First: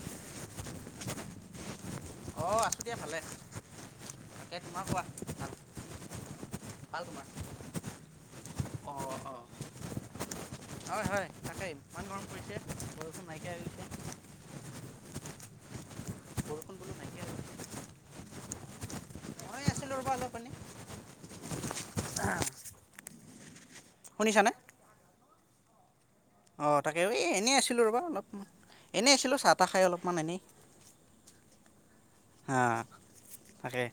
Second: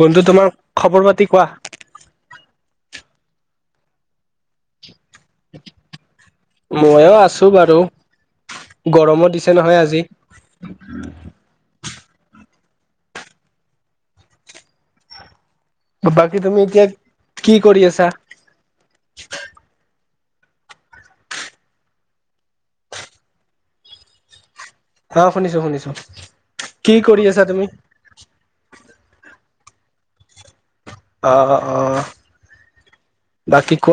কোনটো তোমাৰ খবৰ পাতি কোৱা। অ', আছোঁ দিয়া ভালে, এ তোমাৰ কোৱা। ভাল ভাল মইও তোমাৰ আছো বাৰু, অঁ গৰমো অঁ দিছে নহয় আজি। হয় হয় তাকে ইমান গৰম কৰিছে, বৰষুণ নাইকিয়া হৈ গৈছে। বাকী তুমি বৰষুণ এতিয়া বোলো নাইকিয়া হৈ কি কৰি আছা? [unintelligible] পানী শুনিছানে? অ', শুনিছো, শুনিছো। অ', কি তাকে কৰি এই আছা এনেই তুমি? আছিলোঁ ৰ'বা অলপ এনেই আছিলোঁ চা আটা খাই অলপমান এনেই। অ', অ', অ'। হা তাকে।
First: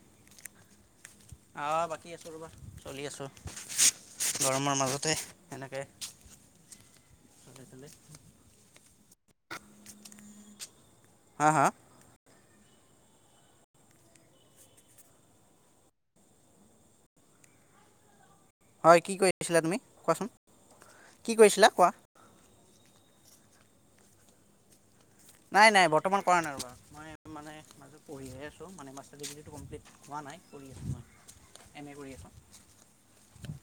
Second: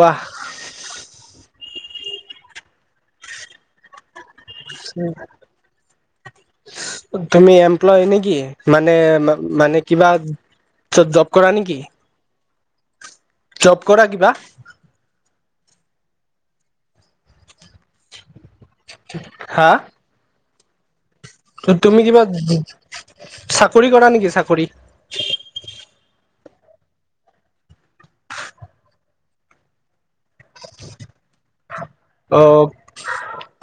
আহ বাকী আছোঁ ৰ'বা চলি আছোঁ। গৰমৰ মাজতে এনেক। তুমি এমপ্লয় নে কি মানে। মানে কিবা। চব জব হা কৰা হা নেকি? জপ কৰা কিবা? হয় কি কৰি আছিলা তুমি কোৱাচোন। কি কৰিছিলা ত কোৱা তুমি কিবা। চাকৰি কৰা নেকি চাকৰি। নাই নাই বৰ্তমান কৰা নাই বাৰু মই মানে পঢ়িয়ে আছোঁ মানে মাষ্টাৰ ডিগ্ৰীটো কমপ্লিট হোৱা নাই পঢ়ি আছোঁ মই। এম এ কৰি আছোঁ অহ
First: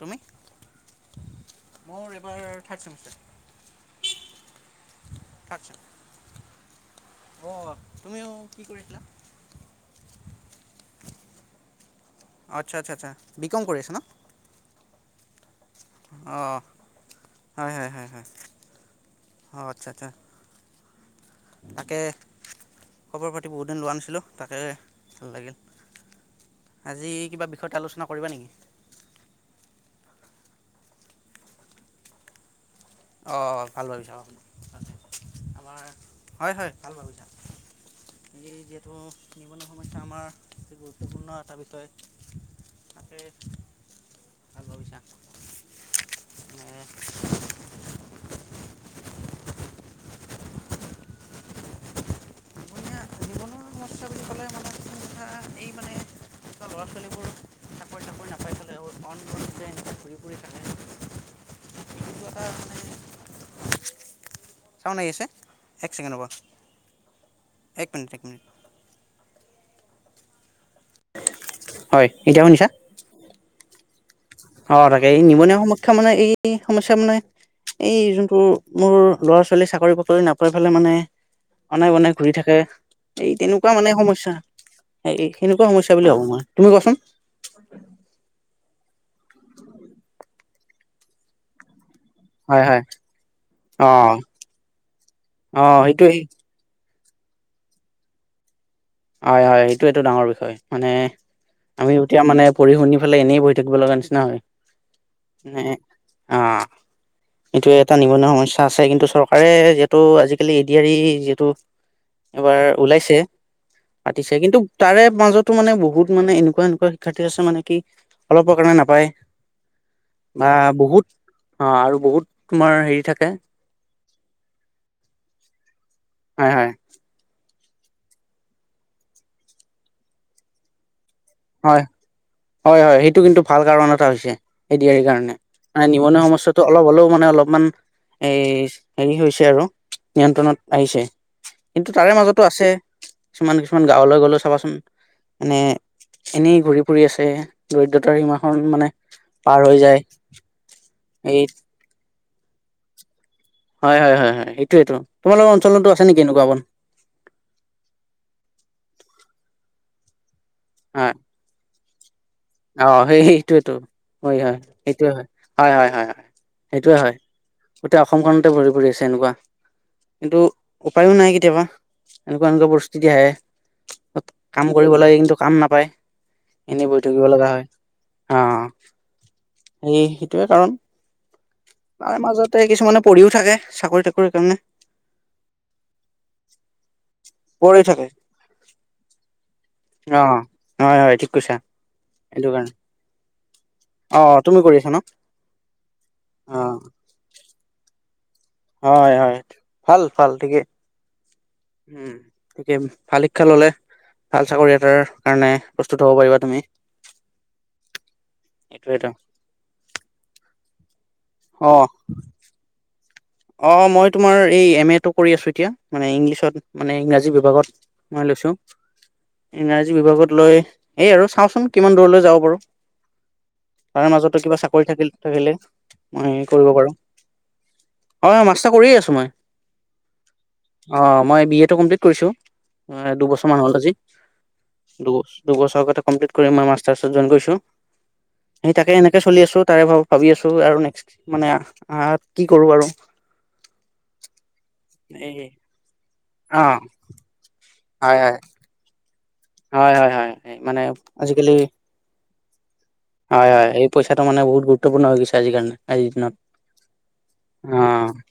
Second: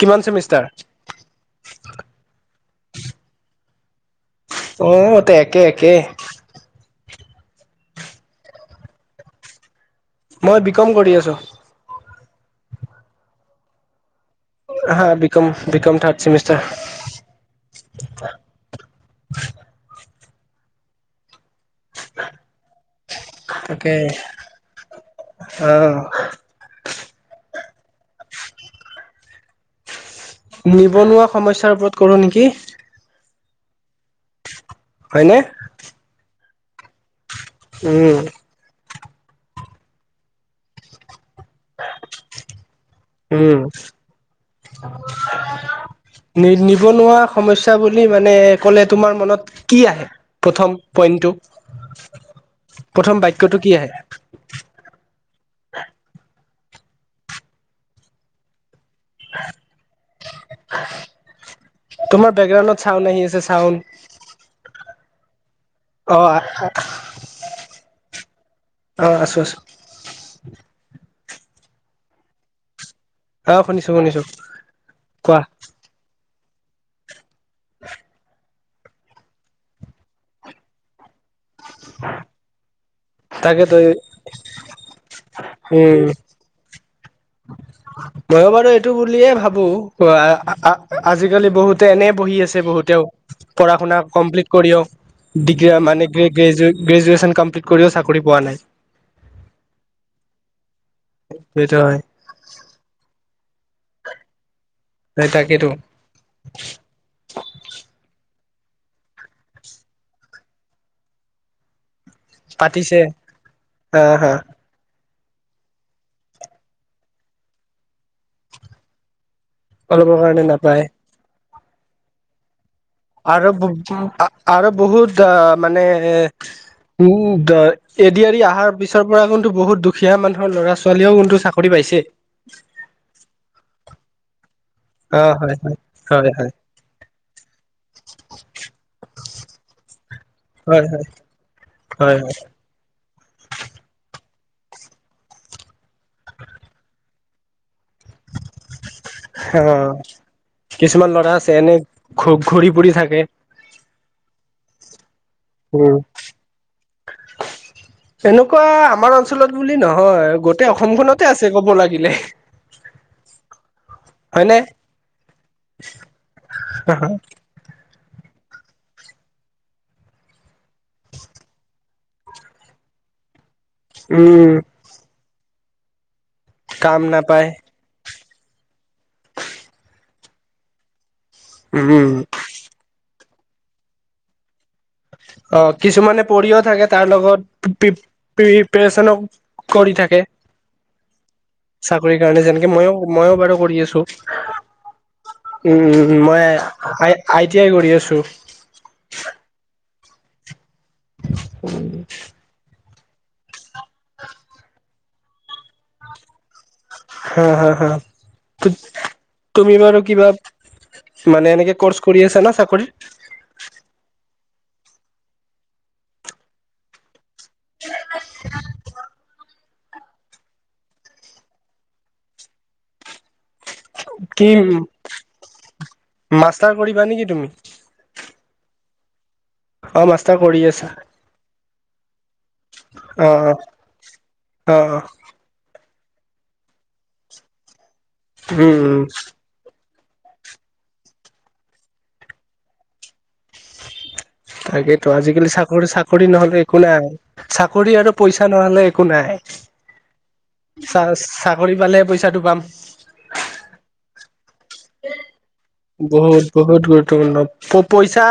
তুমি কিমান চেমিষ্টাৰ। মোৰ এইবাৰ থাৰদ ছেমিষ্টাৰ। অ ত একে একে। অহ তুমিও কি কৰি আছিলা। মই বিকম কৰি আছোঁ। আচ্ছা আচ্ছা আচ্ছা বিকম কৰি আছা ন। হা বিকম। বি কম থাৰ্ড অঁ চেমিষ্টাৰ। অ আচ্ছা আচ্ছা। এ। তাকে খবৰ পাতি বহুত দিন লোৱা তাকে নাছিলোঁ তাকে ভাল লাগিল। অ', আজি কিবা বিষয়ত আলোচনা কৰিবা নেকি? নিবনুৱা সমস্যাৰ ওপৰত কৰোঁ নেকি? অ ভাল লাগিছা অ। হয়নে? হয় হয় ভাল বাৰু। উম। ত' নিবনুৱা সময়স্যা আমাৰ গুৰুত্বপূৰ্ণ। তাৰ বিষয়ে তাকেই উম, ভাল ভাবিছা। নি নিবনুৱা সমস্যা মানে ক'লে তোমাৰ মনত কি আহে প্ৰথম পইন্ট টো। প্ৰথম নিবনুৱা বাক্যয়টো নিবনুৱা কি সমস্যা বুলি ক'লে মানে কিছুমান কথা এই আহে। মানে এতিয়া ল'ৰা ছোৱালীবোৰ চাকৰি চাকৰি নাপাই। পেলাই অনএমপ্লয়মেণ্ট ঘূৰি ফুৰি থাকে এইটো তোমাৰ এটা বেকগ্ৰাউণ্ডত চাউড আহি আছে চাউন। চাওনি আছে এক ছেকেণ্ডৰ পৰা এক মিনিট এক মিনিট অ', আছো আছো হয় এতিয়া শুনিছা অ শুনিছো শুনিছো অ তাকে এই কোৱা নিবনুৱা সমসক্ষা মানে এই কি সম চাম ন এই যোনটো মোৰ ল'ৰা ছোৱালী চাকৰি বাকৰি নাপাই ফেলে মানে অনেক অনেক ঘূৰি থাকে এই তেনেকুৱা তাকেতো মানে সমস্যা সেনেকুৱা সমস্যা বুলি ভব মই তুমি কচোন গবাৰ টো বুলে ভাবো আজালি বহুত এনেই বহি আছে হয় হয় বহুতেও পঢ়া অ শুনা কমপ্লিট কৰিক অ ডিগ্ৰী মানে সেইটোৱেই গ্ৰেজুৱেট গ্ৰেজুৱে্চন কমপ্লিট কৰিও চাকৰি পোৱা নাই হয় হয় এইটো এইটো ডাঙৰ বিষয় মানে সেইটো আমি হয় এতিয়া মানে পঢ় শুনি পেলে এনেই বহ থাকিব লগা নিচিনা হয় ন তাকেইতো অ এইটোয়ে এটা নিবনুৱা সমস্যা আছে কিন্তু চৰকাৰে যিহেতু আজিকালি এডিৰি যিহেতু এবাৰ পাতিছে ওলাইছে আহ হা পাতিছে কিন্তু তাৰে মাজত মানে বহুত মানে এনেকুৱা এনেকুৱা শিক্ষ্থ আছে মানে কি অলপৰ কাৰণে নাপায় অলপৰ কাৰণে বা নাপায় বহুত অ আৰু বহুত তোমাৰ হেৰি থাকে আৰু আৰু বহুত মানে হয় হয় উম এড এৰি অহাৰ পিছৰ পৰা কিন্তু বহুত দুখীয়া মানুহৰ ল'ৰা ছোৱালীও কিন্তু চাকৰি হয় পাইছে হয় হয় সেইটো কিন্তু ভাল কাৰণ এটা হৈছে ত এ অ কাৰণে হয় হয় মানে নিমনা হয় হয় সমস্যাটো অলপ হলেও মানে অলপমান এই হেৰি হৈছে আৰু নিয়ন্ত্ৰণত হয় আহিছে হয় কিন্তু তাৰে হয় হয় মাজতো আছে কিছুমান কিছুমান গাঁৱলৈ গ'লে চাবাচোন মনেে এনেই ঘূৰি ফুৰি আছো তে দৰিদ্ৰতাৰ সীমাখন মানে অ পাৰ হৈ যায় এই ঘুব ঘূৰি পৰিু থাকে হয় হয় হয় হয় এইটোয়টো উম এনেকুৱা আমাৰ অঞ্চলত বুলি ন হয় গ হয় অসমখনতে আছে ক'ব লাগিব [inaudible] অ সেই সটোয়টো হয় হয়নে সেইটোৱে হয় হয় হয় হয় সেইটোয়ে হয় গোটেই অসমখন ভৰি পৰি আছে এনেকুৱা কিন্তু উপায়ো নাই কেতিয়াবা এনেকুৱা এনেকুৱা পৰিস্থিতি আহে উম কাম কৰিব লাগে কিন্তু কাম নাপায় এনে ব কাম থাকিব নাপায় লগা হয় অ এই সেইটোৱে কাৰণ উম তাৰে মাজতে কিছুমানে পঢ়িও থাকে চাকৰি তাকৰিৰ কাৰণে অ কিছুমানে পঢ়িও থাকে তাৰ লগত পঢ়ি থাকে প্ৰিপৰেচন কৰি থাকে অ হয় হয় ঠিক কৈছা চাকৰি কাৰণে যেনেকে মইো মইো বাৰু কৰি আছো অ তুমি কৰি আছা ন উম মই অ আ আই টি আই কৰি আছো হয় হয় ভাল ভাল ঠিকে উম তাকে ভাল শিক্ষা ললে ভাল চাকৰি এটাৰ কাৰণে প্ৰস্তুত হ'ব পাৰিবা তুমি হা হা হা এইটোৱেটো তুমি বাৰু কিবা মানে এনেকে ক'ৰ্চ কৰি আছা না চাকৰিৰ অ অ মই তোমাৰ এই এম এ টো কৰি আছো এতিয়া মানে ইংলিছত মানে ইংৰাজী ‌ বিভাগত মই লৈছোঁ ইংৰাজী বিভাগত লৈ এই আৰু চাওঁচোন কিমান দূৰলৈ যাব পাৰো তাৰ মাজতো কি কিবা চাকৰি থাকিল থাকিলে মই কৰিব মাষ্টাৰ পাৰো কৰিবা নেকি তুমি অ মাষ্টাৰ কৰিয়ে আছো মই অ মাষ্টাৰ কৰি আছা কৈছো অ অ দুবছৰ অ মান হ'ল আজি অ অ দুবছৰ দুবছৰ আগতে কমপ্লিট কৰি আমাৰ মাষ্টাৰচত জ‌ইন কৰিছো সেই উম তাকে উম এনেকে চলি আছো তাৰে ভাৰ ভাবি আছোঁ আৰু নেক্সট মানে আ কি কৰোঁ আৰু [unintelligible] তাকেইেতো এই আজিকালি চাকৰি চাকৰি নহলে অ একো নাই চা [unintelligible] আৰু হয় পইচা নহ'লে একো নাই হয় হয় হয় মানে চা আজিকালি চাকৰি পালেহে পইচাটো পাম হয় হয় এই পইচাটো মানে বহুত গুৰুত্বপূৰ্ণ হৈ গৈছে আজি কাৰণে আজিৰ দিনত বহুত বহুত গুৰুত্বপূৰ্ণ অ পইচা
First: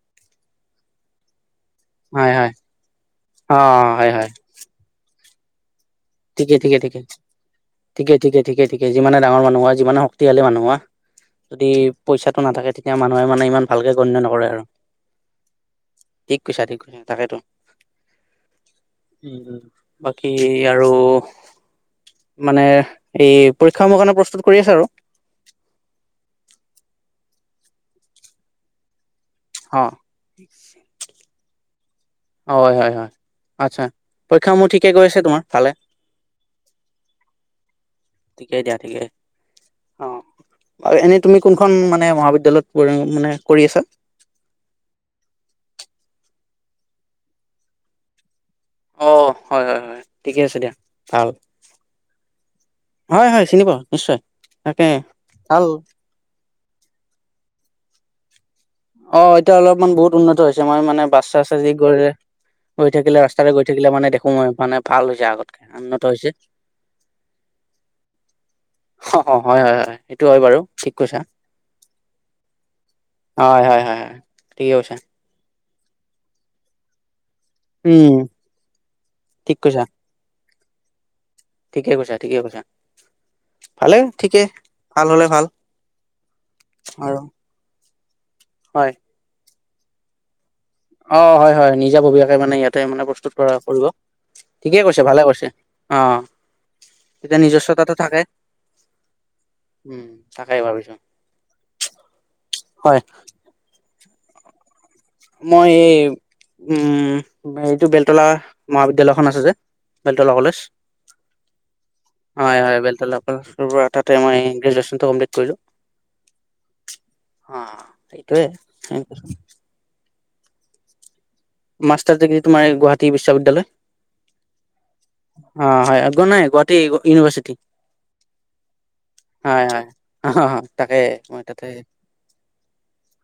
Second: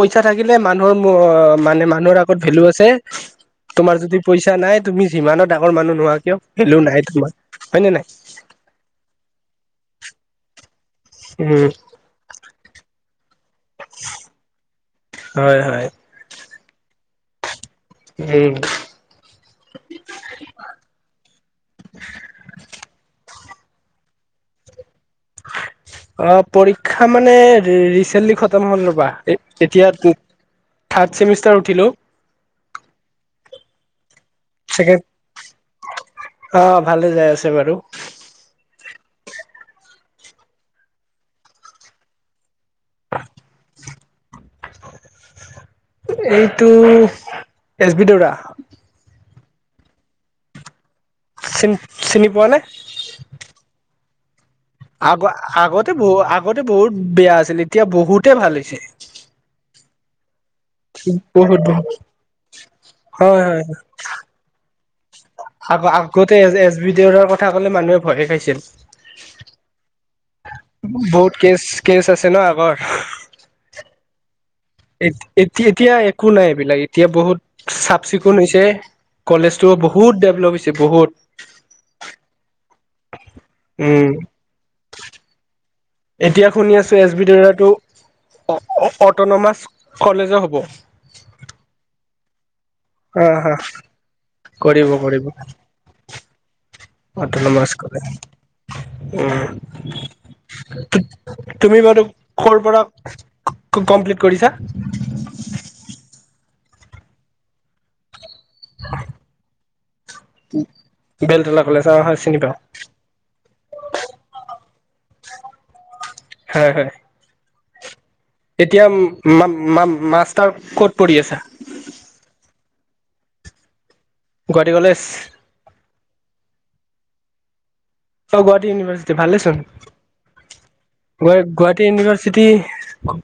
পইচা থাকিলে মানুহৰ মানে মানুহৰ হয় আগত হয় ভেলু আছে অ তোমাৰ হয় যদি হয় পইচা নাই তুমি যিমানো ডাঙৰ মানুহ নোহোৱা কিয় ঠিকে ভেলু ঠিকে নাই ঠিকে তোমাৰ হয়নে নাই ঠিকে ঠিকে ঠিকে ঠিকে যিমানে ডাঙৰ মানুহ হোৱা যিমানে শক্তিশালী মানুহ হোৱা যদি উম পইচাটো নাথাকে তেতিয়া মানুহে মানে ইমান ভালকে গণ্য নকৰে আৰু হয় হয় ঠিক কৈছা ঠিক কৈছা তাকেতো উম উম বাকি আৰু মানে এই পৰীক্ষাসমূৰ কাৰণে প্ৰস্তুত কৰি আছা আৰু [unintelligible] অহ পৰীক্ষা মানে ৰিচেন্টলি খতম হ'ল ৰবা অ এতিয়া থাৰ্ড চেমিষ্টাৰ উঠিলোঁ হয় হয় হয় আচ্ছা পৰীক্ষা সমূহ ঠিকে ছেকেণ্ড গৈছে তোমাৰ ভালে অ ভালে যাই আছে বাৰু [inaudible] ঠিকেই দিয়া ঠিকে অ আৰু এনেই তুমি কোনখন মানে মহাবিদ্যালয়ত [unintelligible] মানে কৰি আছা এইটো এছ বি দেওৰা অ হয় হয় হয় ঠিকে আছে দিয়া ভাল চিনি চিনি পোৱা নে হয় হয় চিনি পাও নিশ্চয় তাকে [unintelligible] ভাল আগতে বহু আগতে বহুত বেয়া আছিল এতিয়া বহুত বহুতেই ভাল [unintelligible] অ এতিয়া অলপমান বহুত উন্নত হৈছে মই মানে বাছ চাচ বহুত যদি বহুত গৈ গৈ থাকিলে হয় ৰাস্তাতে হয় গৈ থাকিলে মানে দেখো মই মানে ভাল [unintelligible] আগ উন্নত হৈছে আগতে এছ বি দেওৰাৰ কথা কলে মানুহে ভয়ে খাইছিল অ অ হয় হয় হয় সেইটো হয় বাৰু ঠিক কৈছা বহুত কেচ কেচ আছে ন আগৰ হয়-হয় -হয় - হয় ঠিকে কৈছে। এতিয়া একো নাই এইবিলাক এতিয়া বহুত, - চাফ- উম চিকুণ হৈছে ঠিক কলেজতো কৈছা বহুত ডেভলপ হৈছে। যে বহুত, ঠিকে কৈছা, ঠিকে কৈছা। ভালে উম, ঠিকে ভাল হলে ভাল এতিয়া শুনি আছো, এছ- আৰু বি- দেওৰাটো, অ 'অ হয় '- অতনমাচ, কলেজে হ'ব। অ' হয় -হয় নিজাববিয়াকে মানে ইয়াত, হা -হা, কৰিব কৈছে ভালে -কৰিব কৈছে অ তেতিয়া অটোনমাছ নিজস্বতাটো কলে, থাকে উম, উম তাকেই ভাবিছো তুমি বাৰু কৰ পৰা হয় কমপ্লিট, কৰিছা? মই এই উম, এইটো বেলতলা মহাবিদ্যালয়খন আছে যে, বেলতলা কলেজ। বেলতলা কলেজ অ চিনি পাওঁ হয় - হয় বেলতলা কলেজৰ পৰা তাতে মই গ্ৰেজুৱেচনটো কমপ্লিট কৰিলো। হয় হয় আঃ, এতিয়া মা - মা মাছ। তাৰ ক'ত পঢ়ি আছা? মাষ্টাৰ ডিগ্ৰী তোমাৰ এই গুৱাহাটী বিশ্ববিদ্যালয়। গুৱাহাটী কলেজ অ', হয়। একো নাই গুৱাহাটী, ইউনিভাৰ্চিটি। অ 'গুৱাহাটী ইউনিভাৰ্চিটি ভালেচোন। হয় হয় অ তাকে মই তাতে গুৱ-গুৱাহাটী ইউনিভাৰ্চিটি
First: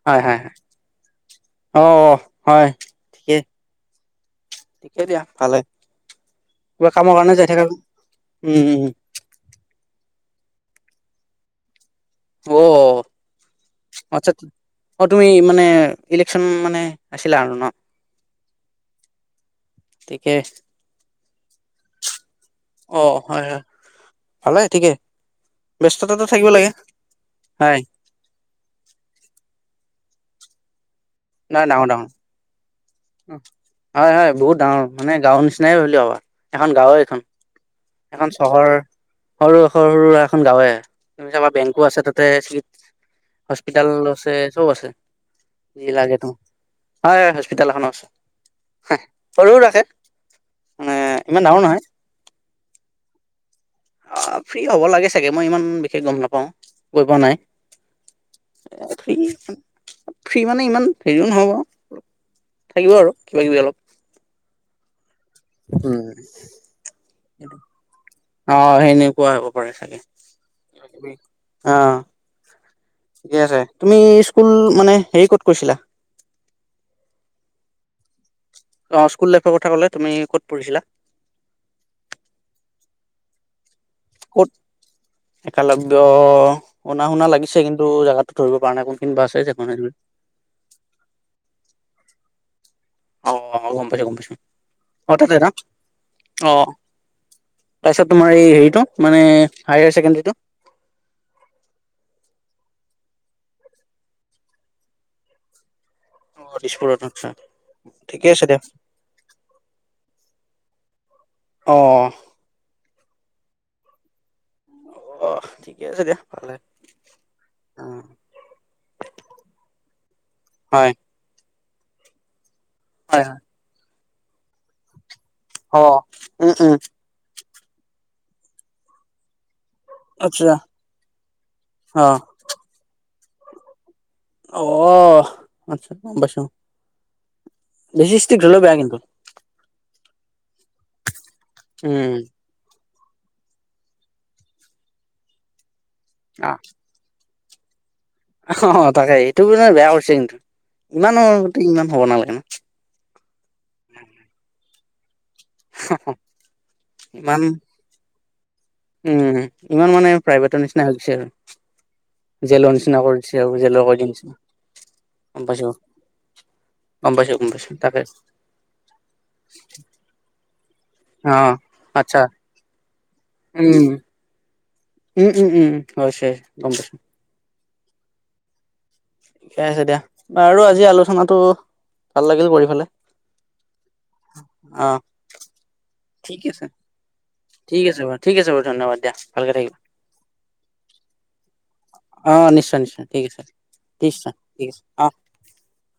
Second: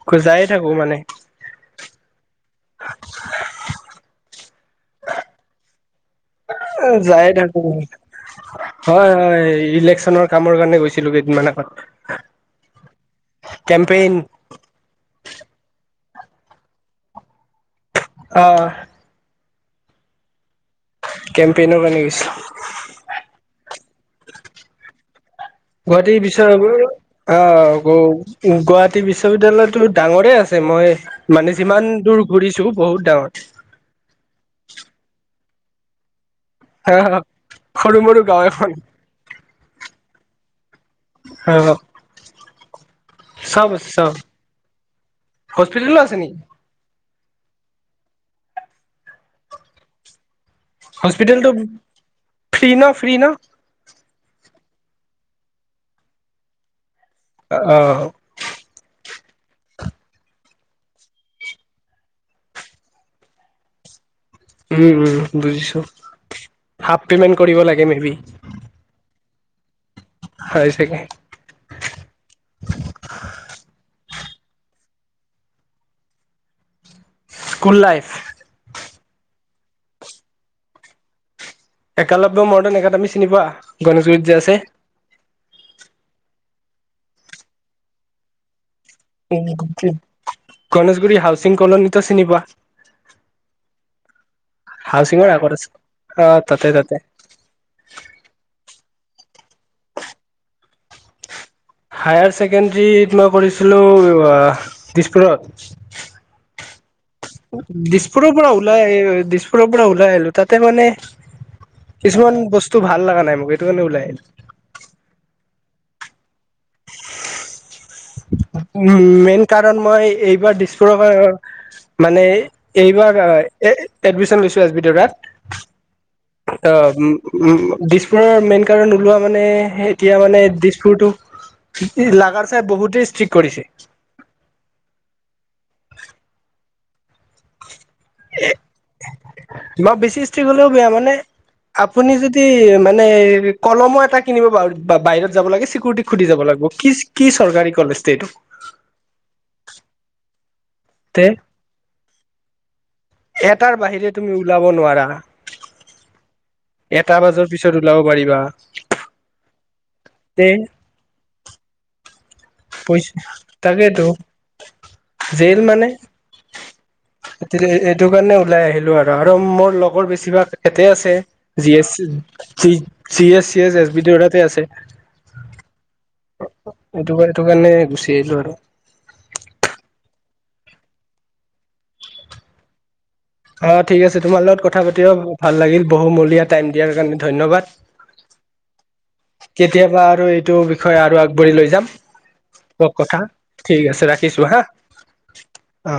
হয় হয় যায়ে হয় থাকো মানে,। অ হয় ঠিকে, [inaudible] ঠিকে দিয়া ভালে। কিবা কামৰ যাই কাৰণে থাকো থাকা উম উম হয় -হয় ইলেকচনৰ, কামৰ কাৰণে গৈছিলো কেইদিনমান আগত। অহহঃ কেম্পেইন আচ্ছা- অ' তুমি মানে, ইলেকচন মানে আছিল আৰু ন',। অহ, ' তিকে, কেম্পেইনৰ কাৰণে অ হয় হয় গৈছ? ভালে ঠিকে। গুৱাহাটী ব্যস্ততাটো থাকিব বিশ্ব লাগে অ' হয় নাই গুৱাহাটী বিশ্ববিদ্যালয়তো ডাঙৰে আছে, মই, মানে যিমান দূৰ ঘূৰিছো বহুত ডাঙৰ অ হয় হয় বহুত ডাঙৰ মানে গাঁওৰ নিচিনা [unintelligible] এখন গাঁওে এখন সৰু মৰু এখন গাঁও চহৰ সৰু সৰু এখন গাওৱে তুমি চাবা অ বেংকো আছে তাতে চিক চব হস্পিতেল চব আছে চব আছে যি হস্পিতেলো লাগে আছে নেকি তোমাক হয় হস্পিতেল এখনো হা সৰুও ৰাখে মানে ইমান হস্পিটেলটো ডাঙৰ নহয় ফ্ৰী ন ফ্ৰী ন অ' ফ্ৰী হ'ব লাগে চাগে মই ইমান বিশেষ গম নাপাওঁ গৈ পোৱা নাই অ ফ্ৰী ফ্ৰী মানে ইমান হেৰি নহ'ব থাকিব আৰু কিবাকিবি অলপ উম উম বুজিছো হাফ পেমেণ্ট কৰিব লাগে মে বি কোৱা হ'ব পাৰে চাগে হয় চাগে আহ ঠিকে আছে তুমি স্কুল মানে হেৰি কত কৈছিলা স্কুল লাইফ অ স্কুল লাইফৰ কথা কলে তুমি ক'ত পঢ়িছিলা একালব্য মৰ্ডাণ একাডেমী চিনি পোৱা গণেশগুৰিত যে ক'ত আছে একালব্য শুনা শুনা লাগিছে কিন্তু জেগাতো ধৰিব পৰা নাই ক উ গণেশগুৰি হাউচিং কলনী তো চিনি পোৱা অ গম পাইছো গম পাইছো অ হাউচিঙৰ তাতে না আগত আছে অ তাতে তাতে তাৰপিছত তোমাৰ এই হেৰিটো মানে হায়াৰ ছেকেণ্ডাৰীটো হায়াৰ ছেকেণ্ডৰীত মই কৰিছিলোঁ দিছপুৰত অ' দিছপুৰত ন দিছপুৰৰ পৰা ওলাই আহি দিছপুৰৰ পৰা ওলাই আহিলো তাতে মানে অ' কিছুমান বস্তু ভাল লগা নাই মোক এইটো কাৰণে ওলাই আহিলো অহ ঠিকে আছে দিয়া ভালে অ উ মেইন কাৰণ মই এইবাৰ হয় দিছপুৰৰ পাৰৰ মানে এইবাৰ হয় হয় এ এডমিশ্যন লৈছো এছ বি টৰাত হ উম উম দিছপুৰ মেইন কাৰণ ওলোৱা মানে এতিয়া মানে আচ্ছা অ দিছপুৰতটো লাগাৰ চাই বহুত ঠিক কৰিছে আহ আচ্ছা বছো বে ষ্টিক ল বেয়া কিন্তু ম বে ব ম আ উম য কলমো এটা কিনিবাৰ বাহিৰত যাব লাগে খুধি যাব লাগিব কি কি চৰকাৰী কলেজ অ তাকে এইটো ম বেয়া কৰিছে কিন্তু ইমানো তে ইমান হ'ব নালাগে ন এটাৰ বাহিৰে তুমি ওলাব নোৱাৰা হয় এটা ইমান বজাৰ পিছত ওলাব পাৰিবা হয় উম ইমান মানে প্ৰাইভেটৰ নিচিনা হৈ হৈছে আৰু জেলৰ নিচিনা পইচা কৰি দিছে আৰু জেলৰ কৰি তাকেতো দিয়া নিচিনা গম জেইল পাইছো মানে গম পাইছো গম পাইছো তাকে এইটো কাৰণে ওলাই আহিলো আৰু আৰু মোৰ লগৰ বেছিভাগ ইতে আছে অ জি এছি আচ্ছা G S C S S উম বি দৌৰাতে আছে উম উম উম অশয় গম পছো স কাৰণে গুচি আহিলো আৰু ঠিকে আছে দিয়া আৰু আজি আলোচনাটো ভাল লাগিল কৰি ফালে অ ঠিক আছে তোমাৰ লগত কথা পাতিব ভাল লাগিল ঠিক বহুমূলীয়া টাইম আছে দিয়াৰ কাৰণে ধন্যবাদ ঠিক আছে বাৰু ঠিক আছে বাৰু ধন্যবাদ দিয়া ভালকে থাকিবা কেতিয়াবা আৰু এইটো বিষয়ে আৰু আগবাঢ়ি লৈ যাম অ নিশ্চয় ক নিশ্চয় কথা ঠিক আছে ঠিক আছে নিশ্চয় ৰাখিছো হা ঠিক আছে অ অ